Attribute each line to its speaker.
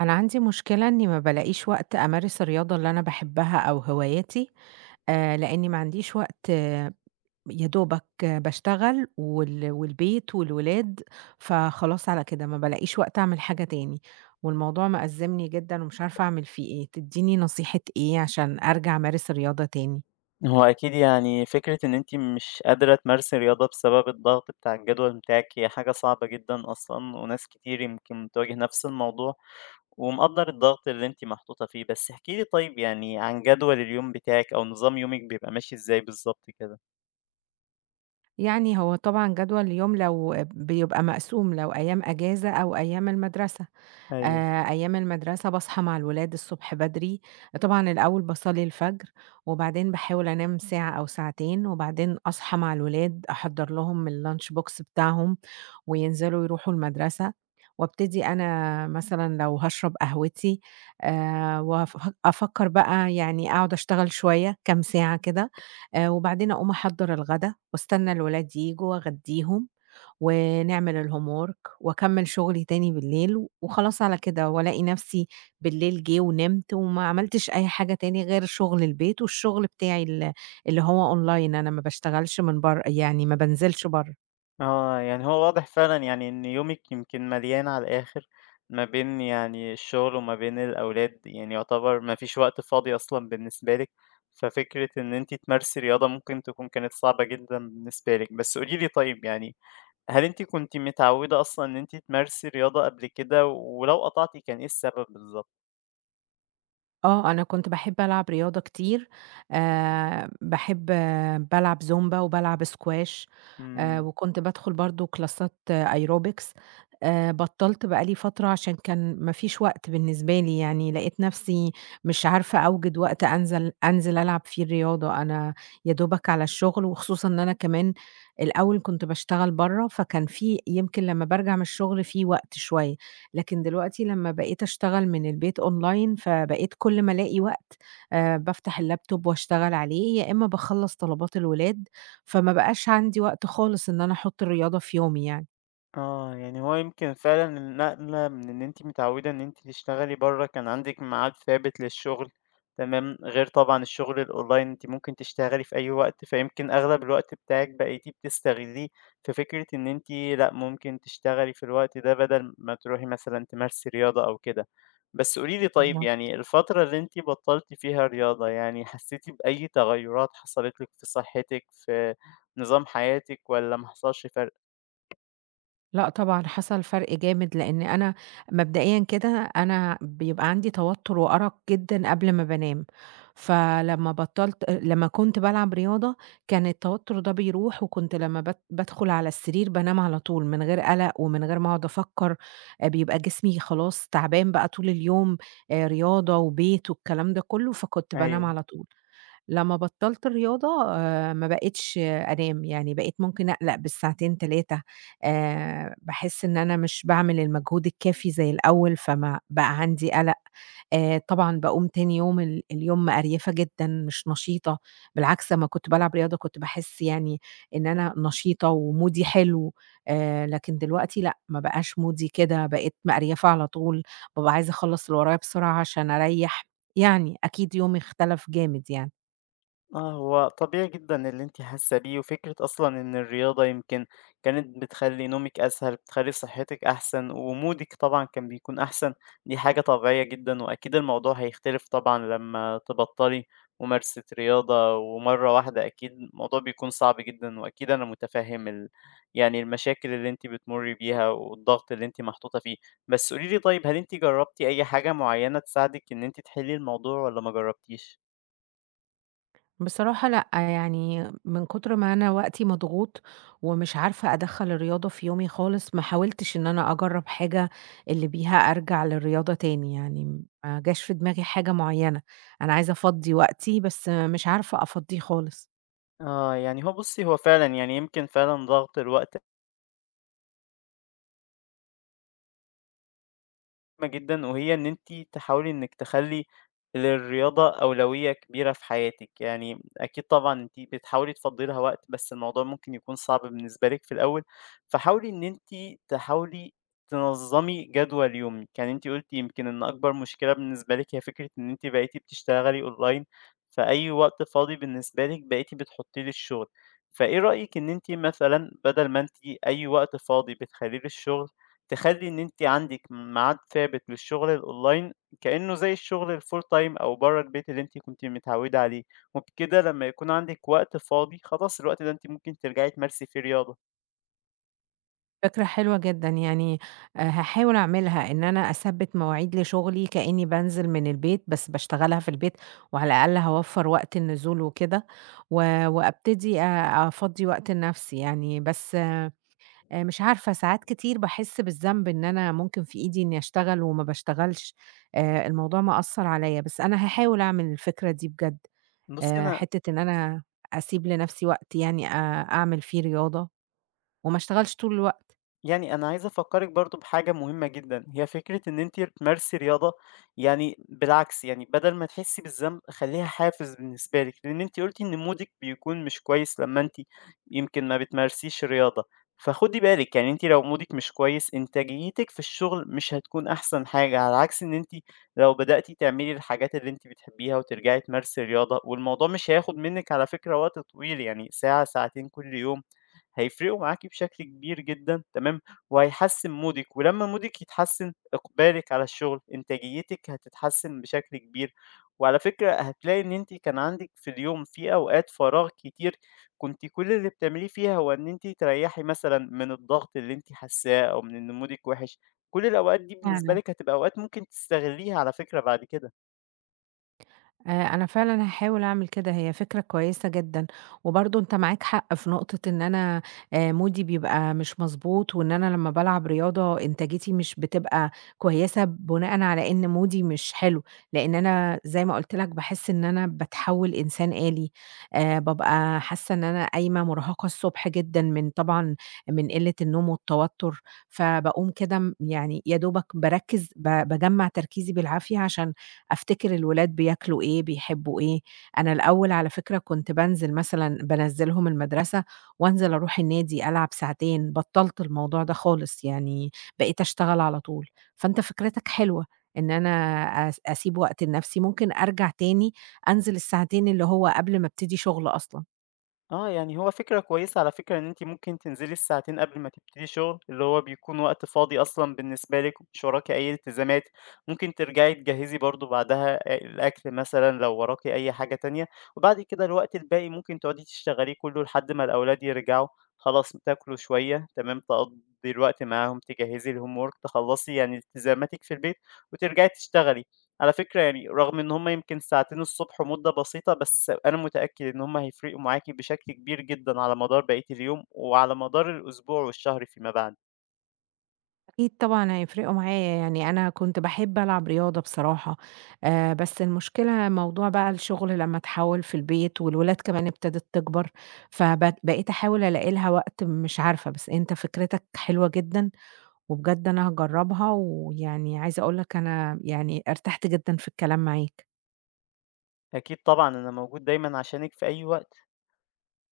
Speaker 1: أنا عندي مشكلة إني ما بالاقيش وقت أمارس الرياضة اللي أنا باحبها أو هواياتي، لإني ما عنديش وقت يا دوبك باشتغل والبيت والولاد، فخلاص على كده ما بالاقيش وقت أعمل حاجة تاني، والموضوع مأزّمني جدًا ومش عارفة أعمل فيه إيه، تدّيني نصيحة إيه عشان أرجع أمارس الرياضة تاني؟
Speaker 2: هو أكيد يعني فكرة إن أنتِ مش قادرة تمارسي رياضة بسبب الضغط بتاع الجدول بتاعِك هي حاجة صعبة جدًا أصلًا، وناس كتير يمكن بتواجه نفس الموضوع، ومقدّر الضغط اللي أنتِ محطوطة فيه، بس احكي لي طيب يعني عن جدول اليوم بتاعِك أو نظام يومِك بيبقى ماشي إزاي بالضبط كده؟
Speaker 1: يعني هو طبعًا جدول اليوم لو بيبقى مقسوم لو أيام أجازة أو أيام المدرسة.
Speaker 2: أيوه.
Speaker 1: أيام المدرسة باصحى مع الولاد الصبح بدري، طبعًا الأول باصلّي الفجر، وبعدين باحاول أنام ساعة أو ساعتين، وبعدين أصحى مع الولاد أحضّر لهم الlunch box بتاعهم، وينزلوا يروحوا المدرسة، وابتدي أنا مثلًا لو هاشرب قهوتي وأف أفكّر بقى يعني أقعد أشتغل شوية كام ساعة كده، وبعدين أقوم أحضّر الغدا، واستنى الولاد ييجوا وأغدّيهم. ونعمل الhomework وأكمّل شغلي تاني بالليل، وخلاص على كده، وألاقي نفسي بالليل جِه ونمت وما عملتش أي حاجة تاني غير شغل البيت والشغل بتاعي اللي هو online أنا ما باشتغلش من برّه، يعني ما بانزلش برّه.
Speaker 2: آه، يعني هو واضح فعلًا يعني إن يومِك يمكن مليان على الآخر، ما بين يعني الشغل وما بين الأولاد، يعني يعتبر ما فيش وقت فاضي أصلًا بالنسبة لِك، ففكرة إن أنتِ تمارسي رياضة ممكن تكون كانت صعبة جدًا بالنسبة لِك. بس قولي لي طيب يعني هل أنتِ كنتِ متعودة أصلًا إن أنتِ تمارسي رياضة قبل كده، ولو قطعتِ كان إيه السبب بالضبط؟
Speaker 1: آه، أنا كنت باحب ألعب رياضة كتير، باحب بالعب زومبا وبالعب squash
Speaker 2: إمم.
Speaker 1: وكنت بادخل برضه كلاسات aerobics بطّلت بقى لي فترة عشان كان ما فيش وقت بالنسبة لي، يعني لقيت نفسي مش عارفة أوجد وقت أنزل ألعب فيه الرياضة، أنا يا دوبك على الشغل وخصوصًا إن أنا كمان الأول كنت باشتغل برّه، فكان في يمكن لمّا بارجع من الشغل في وقت شوية. لكن دلوقتي لمّا بقيت أشتغل من البيت أونلاين، فبقيت كل ما ألاقي وقت بافتح اللابتوب وأشتغل عليه، يا إمّا باخلّص طلبات الولاد، فما بقاش عندي وقت خالص إن أنا أحُط الرياضة في يومي
Speaker 2: آه، يعني هو يمكن فعلًا النقلة من إن أنتِ متعودة إن أنتِ تشتغلي برّه، كان عندِك ميعاد ثابت للشغل، تمام، غير طبعًا الشغل الOnline أنتِ ممكن تشتغلي في أي وقت، فيمكن أغلب الوقت بتاعِك بقيتِ بتستغليه في فكرة إن أنتِ لأ، ممكن تشتغلي في الوقت ده بدل ما تروحي مثلًا تمارسي رياضة أو كده. بس قولي لي طيب
Speaker 1: يعني.
Speaker 2: يعني الفترة اللي أنتِ بطّلتِ فيها رياضة، يعني حسيتِ بأي تغيُّرات حصلت لِك في صحتِك، في نظام حياتِك والّا ما حصلش فرق؟
Speaker 1: لأ طبعًا حصل فرق جامد، لإن أنا مبدئيًا كده أنا بيبقى عندي توتر وأرق جدًا قبل ما بانام، فلمّا بطّلت لمّا كنت بالعب رياضة كان التوتر ده بيروح، وكنت لمّا بادخل على السرير بانام على طول من غير قلق ومن غير ما أقعد أفكّر، بيبقى جسمي خلاص تعبان بقى طول اليوم، رياضة وبيت والكلام ده كلّه، فكنت بانام
Speaker 2: أيوه.
Speaker 1: على طول. لمّا بطّلت الرياضة ما بقيتش أنام، يعني بقيت ممكن أقلق بالساعتين 3 باحس إن أنا مش باعمل المجهود الكافي زي الأول، فما بقى عندي قلق. طبعًا باقوم تاني يوم اليوم مقريفة جدًا، مش نشيطة، بالعكس أمّا كنت بالعب رياضة كنت باحس يعني إن أنا نشيطة ومودي حلو، لكن دلوقتي لأ، ما بقاش مودي كده، بقيت مقريفة على طول، بابقى عايزة أخلّص اللي ورايا بسرعة عشان أريّح، يعني أكيد يومي اختلف جامد يعني.
Speaker 2: آه، هو طبيعي جدًا اللي أنتِ حاسة بيه، وفكرة أصلًا إن الرياضة يمكن كانت بتخلّي نومِك أسهل، بتخلّي صحتِك أحسن، ومودِك طبعًا كان بيكون أحسن، دي حاجة طبيعية جدًا، وأكيد الموضوع هيختلف طبعًا لمّا تبطّلي ممارسة رياضة ومرّة واحدة، أكيد الموضوع بيكون صعب جدًا، وأكيد أنا متفهم يعني المشاكل اللي أنتِ بتمُرّي بيها والضغط اللي أنتِ محطوطة فيه. بس قولي لي طيب، هل أنتِ جرّبتِ أي حاجة معيّنة تساعدِك إن أنتِ تحلّي الموضوع والّا ما جرّبتيش؟
Speaker 1: بصراحة لأ، يعني من كتر ما أنا وقتي مضغوط ومش عارفة أدخّل الرياضة في يومي خالص، ما حاولتش إن أنا أجرّب حاجة اللي بيها أرجع للرياضة تاني، يعني ما جاش في دماغي حاجة معيّنة، أنا عايزة أفضّي وقتي بس مش عارفة أفضّيه خالص.
Speaker 2: آه، يعني هو بُصّي، هو فعلًا يعني يمكن فعلًا ضغط الوقت مهمة جدًا، وهي إن أنتِ تحاولي إنِّك تخلّي للرياضة أولوية كبيرة في حياتِك، يعني أكيد طبعًا أنتِ بتحاولي تفضّي لها وقت، بس الموضوع ممكن يكون صعب بالنسبة لِك في الأول، فحاولي إن أنتِ تحاولي تنظّمي جدول يومِك، يعني أنتِ قُلتِ يمكن إن أكبر مشكلة بالنسبة لِك هي فكرة إن أنتِ بقيتِ بتشتغلي أونلاين، فأي وقت فاضي بالنسبة لِك بقيتِ بتحطّيه للشغل، فإيه رأيِك إن أنتِ مثلًا بدل ما أنتِ أي وقت فاضي بتخلّيه للشغل تخلّي إن أنتِ عندِك ميعاد ثابت للشغل الأونلاين، كإنه زي الشغل الfull time أو برّه البيت اللي أنتِ كنتِ متعوّدة عليه، وبكده لمّا يكون عندِك وقت فاضي، خلاص الوقت ده أنتِ ممكن ترجعي تمارسي فيه رياضة.
Speaker 1: فكرة حلوة جدًا، يعني هاحاول أعملها إن أنا أثبِّت مواعيد لشغلي كإني بانزل من البيت، بس باشتغلها في البيت، وعلى الأقل هاوفّر وقت النزول وكده، و وأبتدي أفضّي وقت لنفسي يعني، بس مش عارفة ساعات كتير باحس بالذنب إن أنا ممكن في إيدي إني أشتغل وما باشتغلش، الموضوع مأثّر عليَّ، بس أنا هاحاول أعمل الفكرة دي بجد،
Speaker 2: بُصّي،
Speaker 1: حتّة إن أنا أسيب لنفسي وقت يعني أعمل فيه رياضة، وما اشتغلش طول الوقت.
Speaker 2: أنا عايز أفكّرِك برضه بحاجة مهمة جدًا، هي فكرة إن أنتِ تمارسي رياضة، يعني بالعكس، يعني بدل ما تحسّي بالذنب خلّيها حافز بالنسبة لِك، لإن أنتِ قُلتِ إن مودِك بيكون مش كويس لمّا أنتِ يمكن ما بتمارسيش رياضة، فخُدي بالِك، يعني أنتِ لو مودِك مش كويس إنتاجيتِك في الشغل مش هتكون أحسن حاجة، على عكس إن أنتِ لو بدأتِ تعملي الحاجات اللي أنتِ بتحبيها وترجعي تمارسي رياضة، والموضوع مش هياخد منِّك على فكرة وقت طويل، يعني ساعة، ساعتين كل يوم. هيفرقوا معاكِ بشكل كبير جدًا، تمام، وهيحسّن مودِك، ولمّا مودِك يتحسّن إقبالِك على الشغل، إنتاجيتِك هتتحسّن بشكل كبير، وعلى فكرة هتلاقي إن أنتِ كان عندِك في اليوم في أوقات فراغ كتير، كنتِ كل اللي بتعمليه فيها هو إن أنتِ تريّحي مثلًا من الضغط اللي أنتِ حاسّاه أو من إن مودِك وِحِش، كل الأوقات دي بالنسبة
Speaker 1: فعلًا.
Speaker 2: لِك هتبقى أوقات ممكن تستغلّيها على فكرة بعد كده.
Speaker 1: آه، انا فعلا هحاول اعمل كده هي فكرة كويسة جدا وبرضه انت معاك حق في نقطة ان انا مودي بيبقى مش مظبوط وان انا لما بلعب رياضة انتاجيتي مش بتبقى كويسة بناء على ان مودي مش حلو لان انا زي ما قلت لك بحس ان انا بتحول انسان آلي ببقى حاسة ان انا قايمة مرهقة الصبح جدا طبعا من قلة النوم والتوتر فبقوم كده يعني يا دوبك بركز بجمع تركيزي بالعافية عشان أفتكر الولاد بياكلوا إيه، بيحبوا إيه. أنا الأول على فكرة كنت مثلًا بانزّلهم المدرسة وانزل أروح النادي ألعب ساعتين، بطّلت الموضوع ده خالص، يعني بقيت أشتغل على طول. فأنت فكرتك حلوة، إن أنا أسيب وقت لنفسي، ممكن أرجع تاني أنزل الساعتين اللي هو قبل ما أبتدي شغل أصلًا.
Speaker 2: آه، يعني هو فكرة كويسة على فكرة إن أنتِ ممكن تنزلي الساعتين قبل ما تبتدي شغل، اللي هو بيكون وقت فاضي أصلًا بالنسبة لِك ومش وراكِ أي التزامات، ممكن ترجعي تجهّزي برضه بعدها الأكل مثلًا لو وراكِ أي حاجة تانية، وبعد كده الوقت الباقي ممكن تقعدي تشتغليه كله لحد ما الأولاد يرجعوا، خلاص تاكلوا شوية، تمام، تقضّي الوقت معاهم، تجهّزي الhomework، تخلّصي يعني التزاماتِك في البيت وترجعي تشتغلي. على فكرة يعني رغم إن هُم يمكن ساعتين الصبح مدة بسيطة، بس أنا متأكد إن هُم هيفرقوا معاكِ بشكل كبير جدًا على مدار بقية اليوم، وعلى مدار الأسبوع والشهر فيما بعد.
Speaker 1: أكيد طبعًا هيفرقوا معايا، يعني أنا كنت باحب ألعب رياضة بصراحة، بس المشكلة موضوع بقى الشغل لمّا اتحوّل في البيت والولاد كمان ابتدت تكبر، بقيت أحاول ألاقي لها وقت مش عارفة، بس أنت فكرتك حلوة جدًا، وبجد أنا هاجرّبها، ويعني عايزة أقول لك أنا يعني ارتحت جدًا في الكلام معاك.
Speaker 2: أكيد طبعًا أنا موجود دايمًا عشانِك في أي وقت.